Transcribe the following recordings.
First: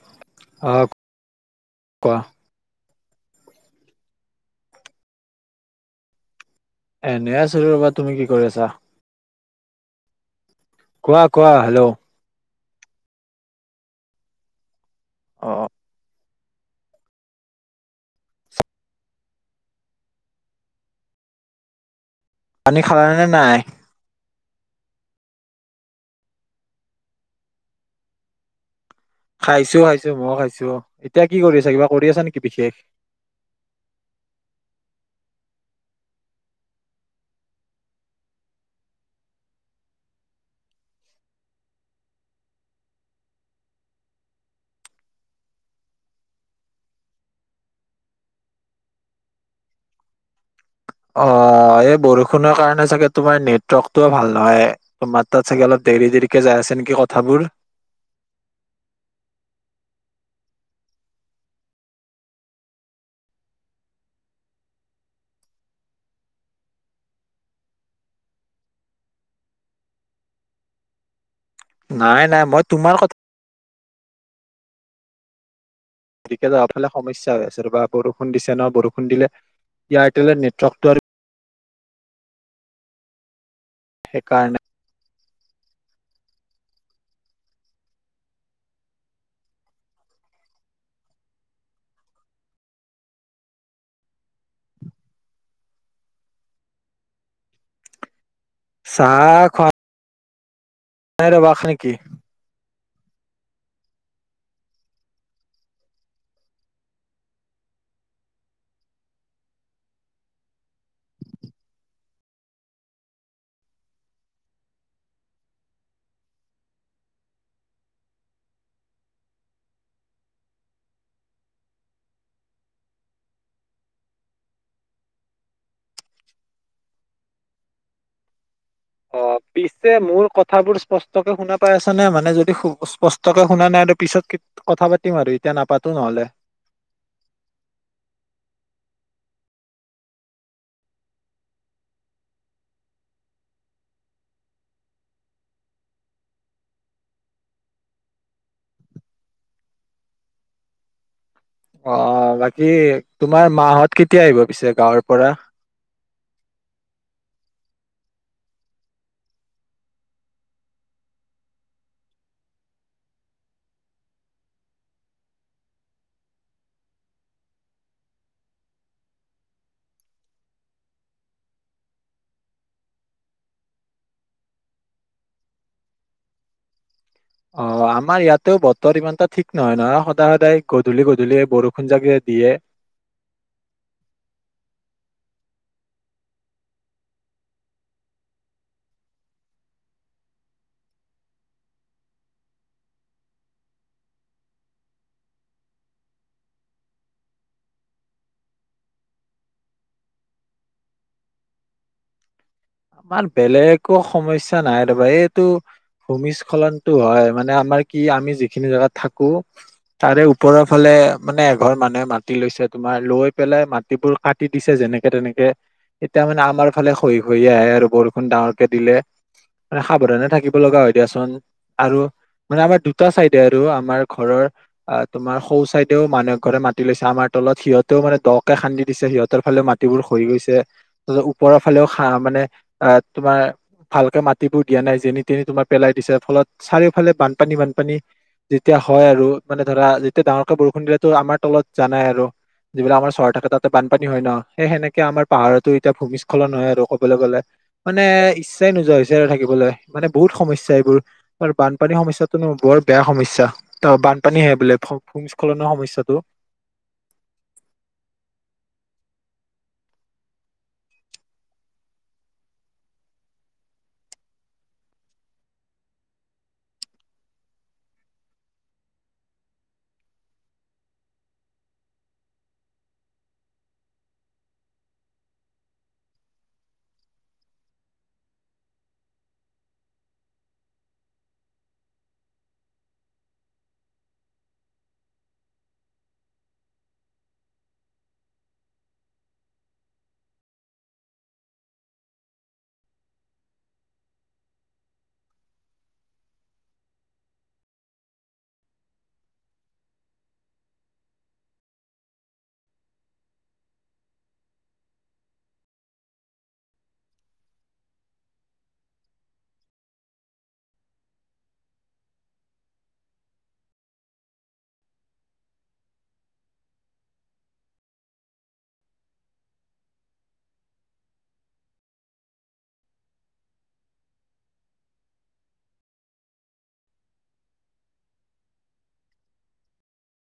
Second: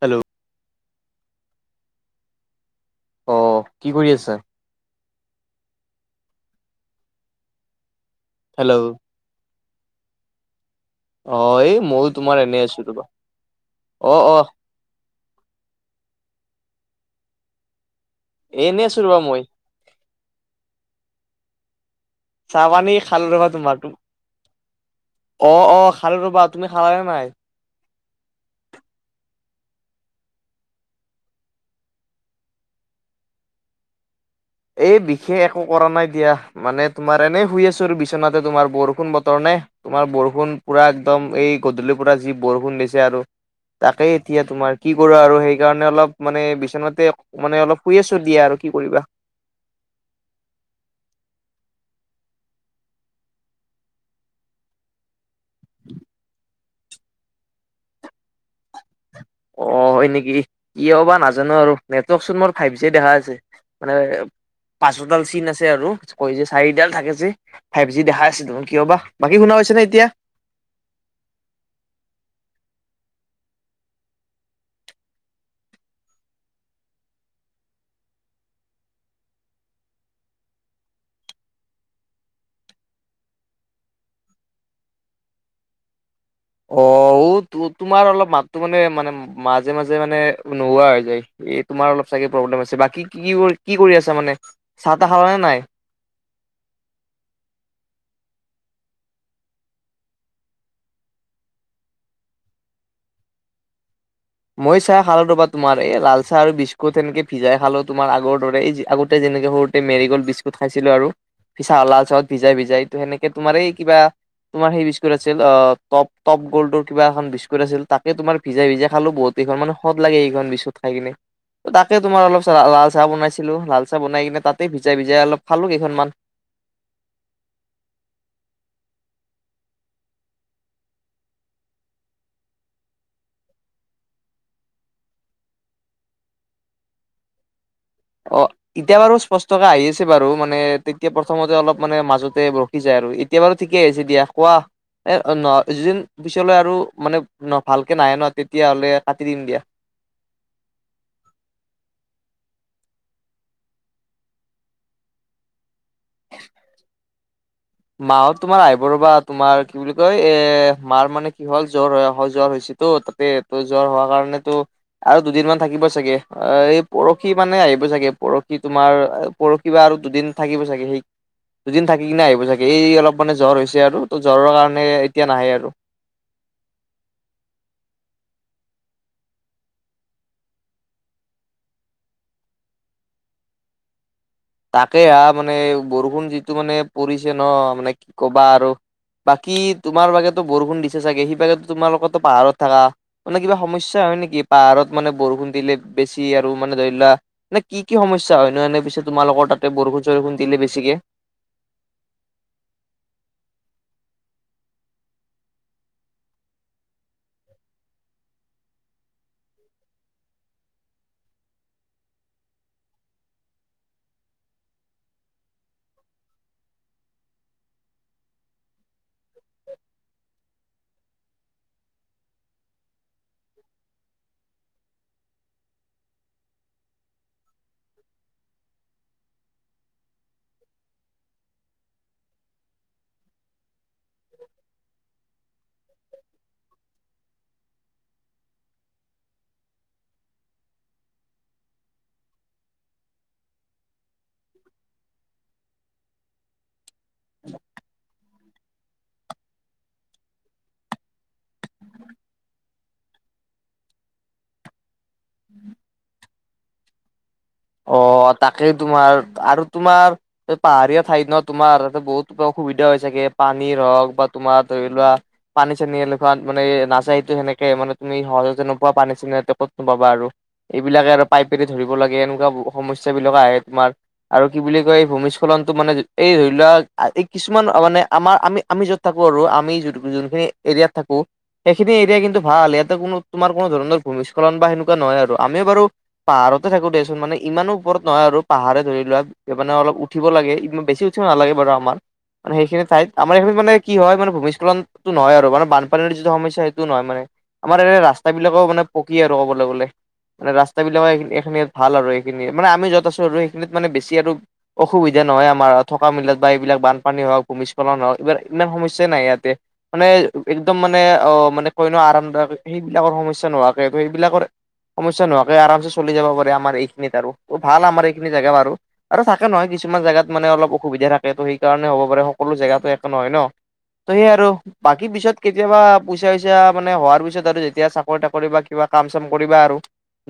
Hello. অ কোৱা? অ কি কৰি আছা? এনেই আছো ৰবা তুমি কি কৰি আছা? হেল্ল' কোৱা কোৱা অ' এই হেল্ল' মইয়ো তোমাৰ এনে আছো তোপা অ অ। অ অ। এনেই আছো ৰবা মই। চাহ পানী খালানে নে খালো ৰবা নাই? তোমাৰ, অ অ খালো ৰবা তুমি খালানে নাই? খাইছো খাইছো। মই খাইছো এতিয়া কি কৰি আছা কিবা কৰি আছা নেকি বিশেষ? এই বিশেষ একো কৰা নাই দিয়া। মানে তোমাৰ এনেই শুই আছো আৰু বিছনাতে তোমাৰ বৰষুণ বতৰ নে। তোমাৰ বৰষুণ পুৰা একদম এই গধূলিৰ পৰা যি বৰষুণ দিছে আৰু। তাকে এতিয়া তোমাৰ কি কৰো আৰু সেইকাৰণে অলপ মানে বিচনাতে। মানে অলপ শুই আছো দিয়া আৰু কি কৰিবা। অ' এই বৰষুণৰ কাৰণে চাগে তোমাৰ নেটৱৰ্ক টোও ভাল নহয়। তো মাত তাত চাগে অলপ দেৰি দেৰিকে যাই আছে নেকি কথাবোৰ। অ' হয় নেকি কিয় বা নাজানো আৰু নেটৱৰ্ক চোন মোৰ ফাইভ জি দেখাই আছে। মানে পাঁচডাল চিন আছে আৰু কৈ যে চাৰিডাল থাকে যে। ফাইভ যি দেখাই আছে দেখোন কিয় বা বাকী শুনা পাইছে নে এতিয়া। নাই নাই, মই তোমাৰ কথা। গতিকে যাব ফালে সমস্যা হৈ আছে ৰবা বৰষুণ দিছে ন বৰষুণ দিলে এয়াৰটেলৰ নেটৱৰ্কটো আৰু। সেইকাৰণে। অ উ তোমাৰ অলপ মাতো মানে মানে মাজে মাজে মানে নোহোৱা হৈ যায়। এ তোমাৰ অলপ চাগে প্ৰব্লেম আছে বাকী কি কৰি কি কৰি আছা মানে চাহ তাহ খালা নে নাই? চাহ খোৱা। নাই ৰবাখা নেকি [unintelligible] মই চাহ খালো ৰ'বা তোমাৰ এই লাল চাহ আৰু বিস্কুট সেনেকে ভিয়াই খালো তোমাৰ আগৰ দৰে এই আগতে যেনেকে সৰু তে মেৰি গল্ড বিস্কুট খাইছিলো আৰুি চালাল চাহত ভিজাই ভিজাই ত সেনেকে তোমাৰ এই কিবা। তোমাৰ সেই বিস্কুট আছিল অ টপটপ গ'ল্ডৰ কিবা এখন বিস্কুট আছিল তাকে তোমাৰ ভিজাই ভিজা। খালো বহুতকেইখন মানে হত লাগে এইখন বিস্কুট খাই কিনে। ত তাকে তোমাৰ অলপ লাল চাহ বনাইছিলো লাল চাহ বনাই কিনে তাতে ভিজাই ভিজাই অলপ খালো কেইখনমান অ', [unintelligible] পিছে মোৰ কথাবোৰ স্পষ্টকে শুনা পাই আছা নে, মানে যদি স্পষ্টকে শুনা নাই টো পিছতকে। কথা পাতিম আৰু এতিয়া নাপাতো নহ'লে। অ। এতিয়া বাৰু স্পষ্টকে আহি আছে বাৰু মানে তেতিয়া প্ৰথমতে অলপ মানে মাজতে ৰখি যায় আৰু। এতিয়া বাৰু ঠিকেই আহিছে দিয়া কোৱা। এই ন যদিন পিছলৈ আৰু মানে ভালকৈ নাহে ন তেতিয়াহ'লে কাটি দিম দিয়া। অ বাকী তোমাৰ মাহত কেতিয়া আহিব পিছে গাঁৱৰ পৰা। মাহত তোমাৰ আহিব ৰবা তোমাৰ কি বুলি কয় এ মাৰ মানে কি হল জ্বৰ হৈ জ্বৰ হৈছে তো তা তে জ্বৰ হোৱাৰ কাৰণেতো। আৰু দুদিনমান থাকিব চাগে এই পৰখি মানে আহিব চাগে পৰখি তোমাৰ। পৰহিবা আৰু দুদিন থাকিব চাগে সেই দুদিন থাকি কিনে আহিব চাগে। এই অলপ মানে জ্বৰ হৈছে আৰু ত জ্বৰৰ কাৰণে এতিয়া নাহে আৰু। অ আমাৰ ইয়াতেও বতৰ ইমান এটা ঠিক নহয় নহয় সদায় সদায় গধূলি গধূলি বৰষুণ জাগে দিয়ে। তাকে হা মানে বৰষুণ যিটো মানে পৰিছে ন মানে কি কবা আৰু। বাকী তোমাৰ বাগেতো বৰষুণ দিছে চাগে সেইফালেতো তোমালোকৰত পাহাৰত থাকা। মানে কিবা সমস্যা হয় নেকি পাহাৰত মানে বৰষুণ দিলে বেছি আৰু মানে ধৰি লোৱা। নে কি কি সমস্যা হয় নো এনে পিছে তোমালোকৰ তাতে বৰষুণ চৰষুণ দিলে বেছিকে? ইমান বেলেগো সমস্যা নাই ৰবা এইটো। ভূমিস্খলনটো হয় মানে আমাৰ কি আমি যিখিনি জেগাত থাকো। তাৰে ওপৰৰ ফালে মানে এঘৰ মানুহে মাটি লৈছে তোমাৰ লৈ পেলাই মাটিবোৰ কাট। দি দিছে যেনেকে তেনেকে এতিয়া মানে আমাৰ ফালে খহি খহি আহে আৰু বৰষুণ ডাঙৰকে দিলে। মানে সাৱধানে থাকিব লগা হয় দিয়াচোন আৰু। মানে আমাৰ দুটা চাইডে আৰু আমাৰ ঘৰৰ আহ তোমাৰ সৌ চাইদেও মানহে ঘৰে মাতি লৈছে আমাৰ তলত সিহঁতেও দকে খান্দি দিছে সিহতৰ ফালেও মা- টিবোৰ খহি গৈছে, জ ওপৰৰ ফালেও খা মানে আহ তোমাৰ ভালকে মাটিবোৰ দিয়া নাই যেনি তেনি তোমাৰ পেলাই দিছে ফলত চাৰিওফালে বানপানী বানপানী। যেতিয়া হয় আৰু মানে ধৰা যেতিয়া ডাঙৰকে বৰষুণ দিলেতো আমাৰ তলত জানাই আৰু। যিবিলাক আমাৰ চহৰ থাকে তাতে বানপানী হয় ন সেই সেনেকে আমাৰ পাহাৰতো এতিয়া ভূমিস্খলন হয় আৰু ক'বলে গলে। মানে ইচ্ছাই নোযোৱা হৈছে আৰু থাকিবলে মানে বহুত সমস্যা এইবোৰ। আৰু বানপানীৰ সমস্যাটোনো বৰ বেয়া সমস্যা ত বানপানী আহি বোলে ভূমিস্খলনৰ সমস্যাটো। অ তাকেই তোমাৰ আৰু তোমাৰ পাহাৰীয়া ঠাইত নহ তোমাৰ তাতে বহুত অসুবিধা হৈ চাগে পানীৰ হওক বা তোমাৰ ধৰি লোৱা পানী চানী এলেখোৱাত মানে এ নাচায়টো সেনেকে মানে তুমি সহজতে নোপোৱা পানী চেনী ত ক'ত নো পাবা আৰু। এইবিলাকে আৰু পাইপেৰে ধৰিব লাগে এনেকুৱা সমস্যা বিলাক আহে তোমাৰ। আৰু কি বুলি কয় এই ভূমিস্খলনটো মানে এই ধৰি লোৱা আজি কিছুমান মানে আমাৰ আমি আমি য'ত থাকো আৰু আমি যো যোনখিনি এৰিয়াত থাকো। সেইখিনি এৰিয়া কিন্তু ভাল ইয়াতে কোনো তোমাৰ কোনো ধৰণৰ ভূমিস্খলন বা সেনেকুৱা নহয় আৰু। আমিও বাৰু পাহাৰতে থাকো দেচোন মানে ইমানো ওপৰত নহয় আৰু পাহাৰে ধৰি লোৱা। এপানে অলপ উঠিব লাগে ইমান বেছি উঠিব নালাগে বাৰু আমাৰ। মানে সেইখিনি ঠাইত আমাৰ এইখিনি মানে কি হয় ভূমস্খলনটো নহয় আৰু বানপানীৰ যিটো সমস্যা সেটো নহয় মানে। আমাৰ এনে ৰাস্তা বিলাকেও মানে পকী আৰু ক'বলৈ গলে। মানে ৰাস্তা বিলাকে এ এখিনিত ভাল আৰু সেইখিনি মানে আমি য'ত আছোঁ আৰু সেইখিনিত মানে বেছি আৰু অসুবিধা নহয় আমাৰ থকা মেলাত বা এইবিলাক বানপানী হওক ভূমস্খলন হওক এইবিল ইমান সমস্যাই নাই ইয়াতে। মানে একদম মানে অ মানে কইনো আৰামদায়ক সেইবিলাকৰ সমস্যা নোহোৱাকে সেইবিলাকৰ সমস্যা নোৱাকে আৰামছে চলি যাব পাৰে আমাৰ এইখিনিত আৰু ভাল আমাৰ এইখিনি জেগা বাৰু। আৰু থাকে নহয় কিছুমান জেগাত মানে অলপ অসুবিধা থাকে তো সেইকাৰণে হ'ব পাৰে সকলো জেগাতটো একো নহয় ন। তহে আৰু। বাকী পিছত কেতিয়াবা পইচা চইচা মানে হোৱাৰ পিছত আৰু যেতিয়া চাকৰি তাকৰি বা কিবা কাম চাম কৰিবা আৰু।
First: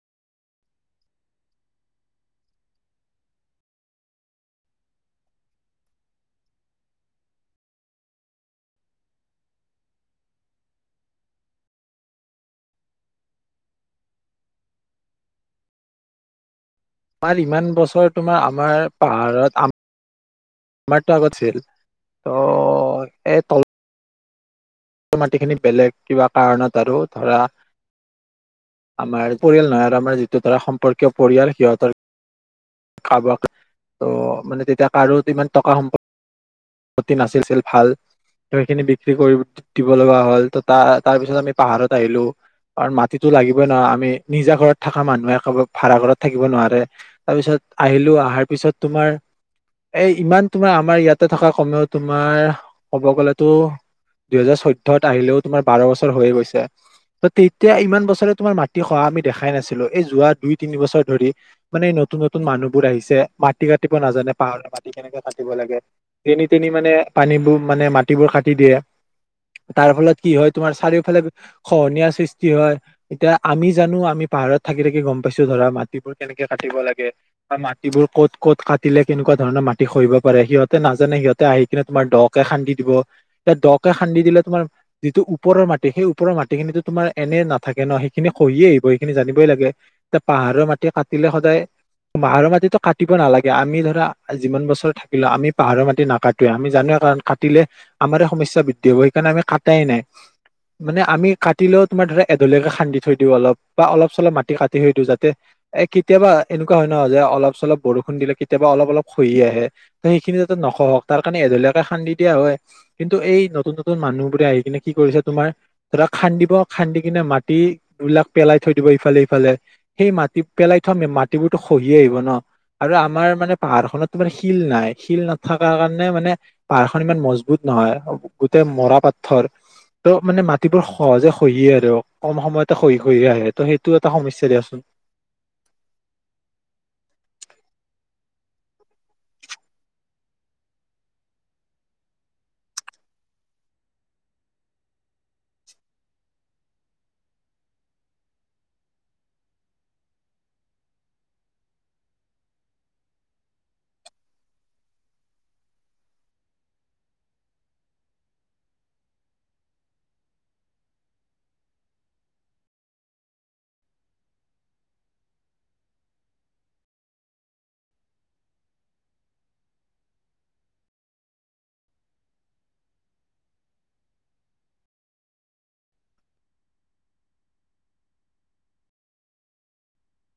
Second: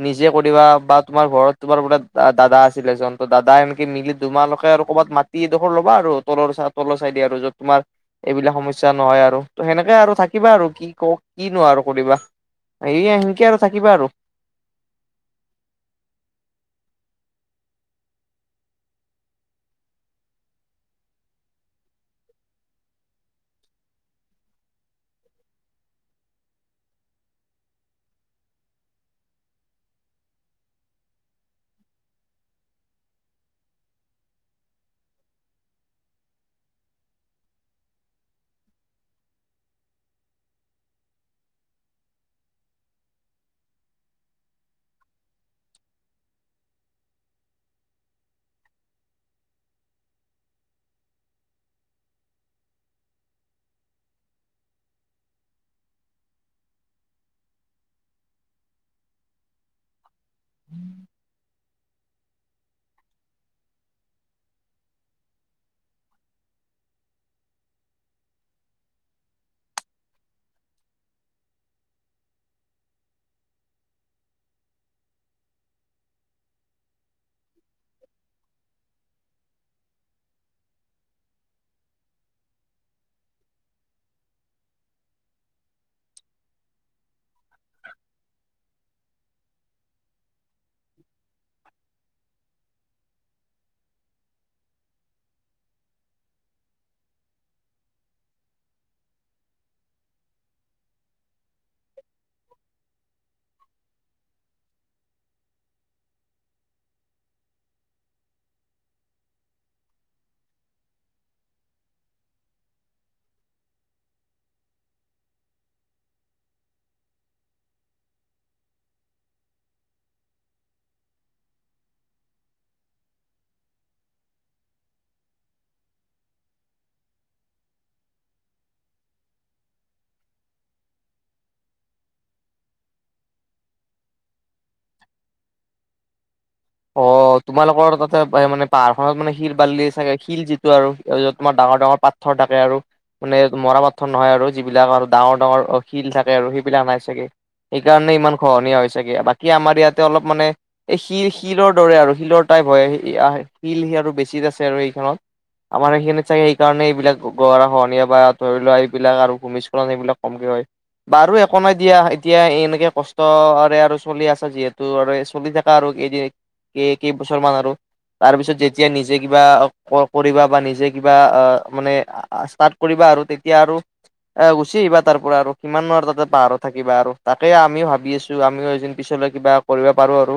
নিজে কৰিবা বাট তোমাৰ ঘৰত তোমাৰ বৰাত দাদা আছিলে এজন, দাদা সনেকি মিলি তোমালোকে আৰু ক'ৰবাত মাট- টিডোখৰ ল'বা আৰু তলৰ তলৰ চাই দিয়া আৰু য'ত তোমাৰ এইবিলাক সমস্যা নহয় আৰু ত সেনেকে আৰু থাকিবা আৰু কি ক‌ও কি নো আৰু কৰিবা। এইয়ে সেনকে আৰু থাকিবা আৰু। তোমাৰ ইমান বছৰ তোমাৰ আমাৰ পাহাৰত আম- তোমাৰটো আগত ছিল ত এ তল- মাটি খিনি বেলেগ কিবা কাৰণত আৰু ধৰা আমাৰ পৰিয়াল নহয় আৰু আমাৰ যিটো ধৰা সম্পৰ্কীয় পৰিয়াল সিহঁতৰ কাবাকে ত মানে তেতিয়া কাৰো ইমান টকা সম্প- পত্তি নাছিল ছিল ভাল ত সেইখিনি বিক্ৰী কৰি দিব লগা হ'ল ত তাৰ পিছত আমি পাহাৰত আহিলো। কাৰণ মাটিতো লাগিবই না আমি নিজা ঘৰত থকা মানুহে কবাক ভাড়া ঘৰত থাকিব নোৱাৰে। তাৰ পিছত আহিলো আহাৰ পিছত তোমাৰ এ ইমান তোমাৰ আমাৰ ইয়াতে থকা সময়ত তোমাৰ ক'ব গলে টো দুহেজাৰ চৈধ্যত আহিলেও তোমাৰ বাৰ বছৰ হৈয়ে গৈছে। ত' তেতিয়া, ইমান বছৰে, তোমাৰ মাটি খহা আমি দেখাই নাছিলোঁ। এই, যোৱা দুই- তিনি বছৰ ধৰি। মানে, নতুনত নতুন মানুহবোৰ আহিছে। মাটি কাটিব নাজানে, পাহাৰৰ মাটি কেনেকে কাটিব লাগে। যেনি তেনি মানে পানীবোৰ মানে মাটিবোৰ কাটি দিয়ে। তাৰ ফলত কি হয় তোমাৰ চাৰিওফালে খহনীয়াৰ সৃষ্টি হয়। এতিয়া আমি জানো আমি পাহাৰত থাকি থাকি গম পাইছো ধৰা মাটিবোৰ কেনেকে কাটিব লাগে। বা মাটিবোৰ, ক'ত ক'ত কাটিলে, কেনেকুৱা ধৰণৰ, মাটি খহিব পাৰে। সিহঁতে, না যেনে, সিহঁতে আহি কিনে, তোমাৰ দ কে খান্দি দিব। তেতিয়া, দকে খান্দি দিলে, তোমাৰ যিটো ওপৰৰ মাটি সেই, ওপৰ মাটিখিনিতো, তোমাৰ এনে নাথাকে ন'! সেইখিনি খহিয়ে আহিব। সেইখিনি জানিবই লাগে। এ, পাহাৰৰ মাটি কাটিলে, সদায় পাহাৰৰ মাটিটো কাটিব নালাগে। আমি ধৰা, যিমান বছৰ থাকিলোঁ। আমি পাহাৰৰ মাটি নাকাটোৱে। আমি জানোৱেই কাৰণ, কাটিলে আমাৰ সমস্যা বৃদ্ধি হ'ব। সেইকাৰণে, আমি কাটাই নাই। মানে, আমি কাটিলেও তোমাৰ ধৰা, এডলীয়কে খান্দি থৈ দিওঁ অলপ বা অলপ- চলপ মাটি, কাটি থৈ দিওঁ। যাতে, এ, কেতিয়াবা এনেকুৱা হয় ন'! যে, অলপ- চলপ বৰষুণ দিলে, কেতিয়াবা অলপ-অলপ খহি আহে। ত' সেইখিনি নহওঁক। তাৰকাৰণে, এঢলীয়াকে খান্দি দিয়া হয়। কিন্তু, এই নতুন- নতুন মানুহবোৰে আহি কিনে, কি কৰিছে তোমাৰ ধৰা, খান্দিব। খান্দি কিনে, মাটি [unintelligible] পেলাই থৈ দিব, ইফালে- সিফালে। সেই, মাটি পেলাই থোৱা মাটিবোৰতো, খহিয়ে আহিব ন'? আৰু আমাৰ মানে, পাহাৰখনত তোমাৰ শিল নাই। শিল না থাকাৰ কাৰণে মানে, পাহাৰখন ইমান মজবুত নহয়, গোটেই মৰা পাথৰ। ত' মানে, মাটিবোৰ সহজে খহিয়ে আৰু। কম সময়তে খহি, খহিয়ে আহে। ত' সেইটো এটা সমস্যা দিয়াচোন! অ'! তোমালোকৰ তাতে মানে, পাহাৰখনত মানে, শিল-বালি চাগে, শিল যিটো আৰু তোমাৰ য'ত, ডাঙৰ-ডাঙৰ পা [unintelligible] মানে, মৰা পাথৰ নহয় আৰু যিবিলাক আৰু ডাঙৰ- ডাঙৰ শিল থাকে আৰু সেইবিলাক নাই চাগে। সেইকাৰণে, ইমান খহনীয়া হৈ চাগে! বাকী, আমাৰ ইয়াতে অলপ মানে, এই শি শিলৰ দৰে আৰু শিলৰ টাইপ হয়, শিল আৰু বেছিত আছে আৰু সেইখনত। আমাৰ সেইখিনিত চাগে, সেইকাৰণে, এইবিলাক গৰা-খহনীয়া বা ধৰি লোৱা, এইবিলাক আৰু ভূমিস্খলন এইবিলাক কমকে হয়। [unintelligible] বাৰু একো নাই দিয়া। এতিয়া, এনেকে কষ্টৰে আৰু চলি আছা যিহেতু! চলি থাক আৰু কেইদিন, কেইবছৰমান আৰু। তাৰ পিছত, যেতিয়া নিজে, কিবা কৰিবা বা নিজে কিবা অ'! মানে, ষ্টাৰ্ট কৰিবা আৰু তেতিয়া আৰু এ, গুচি আহিবা তাৰ পৰা আৰু। কিমাননো আৰু তাতে, পাহাৰত থাকিবা আৰু। তাকে, আমিও ভাবি আছোঁ। আমিও এদিন, পিছলৈ কিবা কৰিব পাৰোঁ আৰু।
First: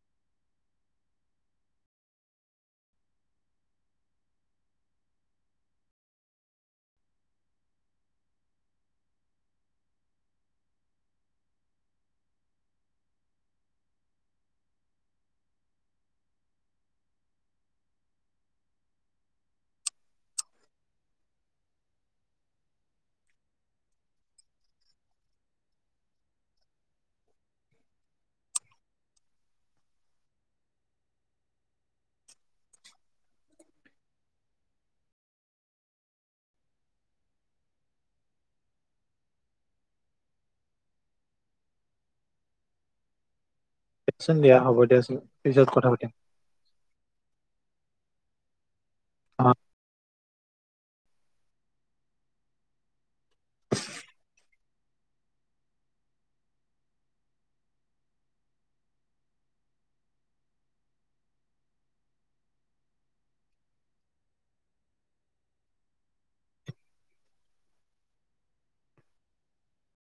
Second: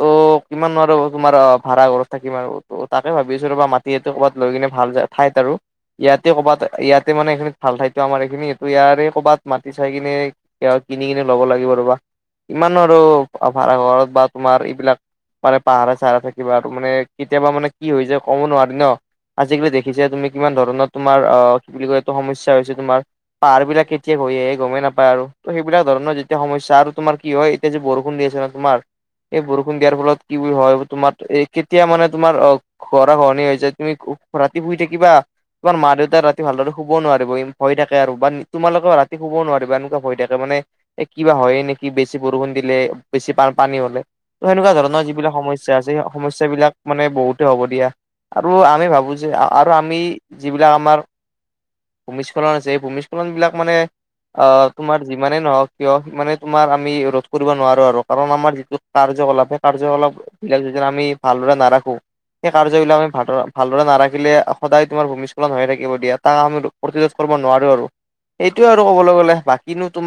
ত'! কিমান আৰু তোমাৰ, ভাড়া ঘৰত থাকিম আৰু। তাকে ভাবিছোঁ! ৰবা, মাটিটো ক'ৰবাত লৈ কিনে, ভাল ঠাইত আৰু। ইয়াতে, ক'ৰবাত ইয়াতে মানে, এইখিনিত ভাল ঠাইটো, আমাৰ এইখিনি। ত' ইয়াৰে কৰ'বাত, মাটি চাই কিনে কিনি কিনি ল'ব লাগিব ৰবা। কিমাননো আৰু ভাড়া ঘৰত বা তোমাৰ বিলাক মানে, পাহাৰে- চাহাৰে থাকিবা আৰু। মানে, কেতিয়াবা মানে, কি হৈ যায়! ক'ব নোৱাৰি ন'। আজিকালি দেখিছাই তুমি! কিমান ধৰণৰ, তোমাৰ আঁ কি বুলি কয়, এইটো সমস্যা হৈছে তোমাৰ। পাহাৰবিলাক, কেতিয়া খহি আহে, গমেই নাপায় আৰু। ত' সেইবিলাক ধৰণৰ, যেতিয়া সমস্যা আৰু তোমাৰ কি হয়, এতিয়া যে, বৰষুণ দি আছে। তোমাৰ এই বৰষুণ বৰষুণ দিয়াৰ ফলত, কি বুলি হয়, তোমাৰ এ, কেতিয়া মানে তোমাৰ, অ'! গৰা খহনীয়া হৈছে। তুমি ৰাতি শুই থাকিবা? তোমাৰ মা-দেউতাই ৰাতি ভালদৰে শুব নোৱাৰিব ভয় থাকে! আৰু বা তোমালোকেও ৰাতি শুব নোৱাৰিবা, এনেকুৱা ভয় থাকে মানে। [unintelligible] এ, কিবা হয়েই নেকি! বেছি বৰষুণ দিলে, বেছি বানপানী হ'লে। দিয়াচোন ত' দিয়া সেনেকুৱা হ'ব ধৰণৰ, দিয়াচোন যিবিলাক পিছত সমস্যা আছে। কথা সেই, পাতিম সমস্যা সমস্যাবিলাক মানে, বহুতে হ'ব দিয়া। আৰু আমি ভাবোঁ যে, অ আৰু আমি যিবিলাক আমাৰ, ভূমিস্খলন আছে, ভূমিস্খলনবিলাক মানে অ'! তোমাৰ যিমানে নহওঁক, কিয়! মানে, তোমাৰ, আমি ৰোধ কৰিব নোৱাৰোঁ আৰু। কাৰণ, আমাৰ যিটো কাৰ্যকলাপ, সেই কাৰ্যকলাপ বিলাক যদি, আমি ভালদৰে নাৰাখো সেই কাৰ্যবিলাক, আমি ভাল, ভালদৰে নাৰাখিলে, সদায় তোমাৰ, ভূমিস্খলন হৈয়ে থাকিব দিয়া। ত' তাক আমি প্ৰতিৰোধ কৰিব নোৱাৰো আৰু সেইটোৱেই আৰু ক'বলৈ গ'লে বাকিনো তো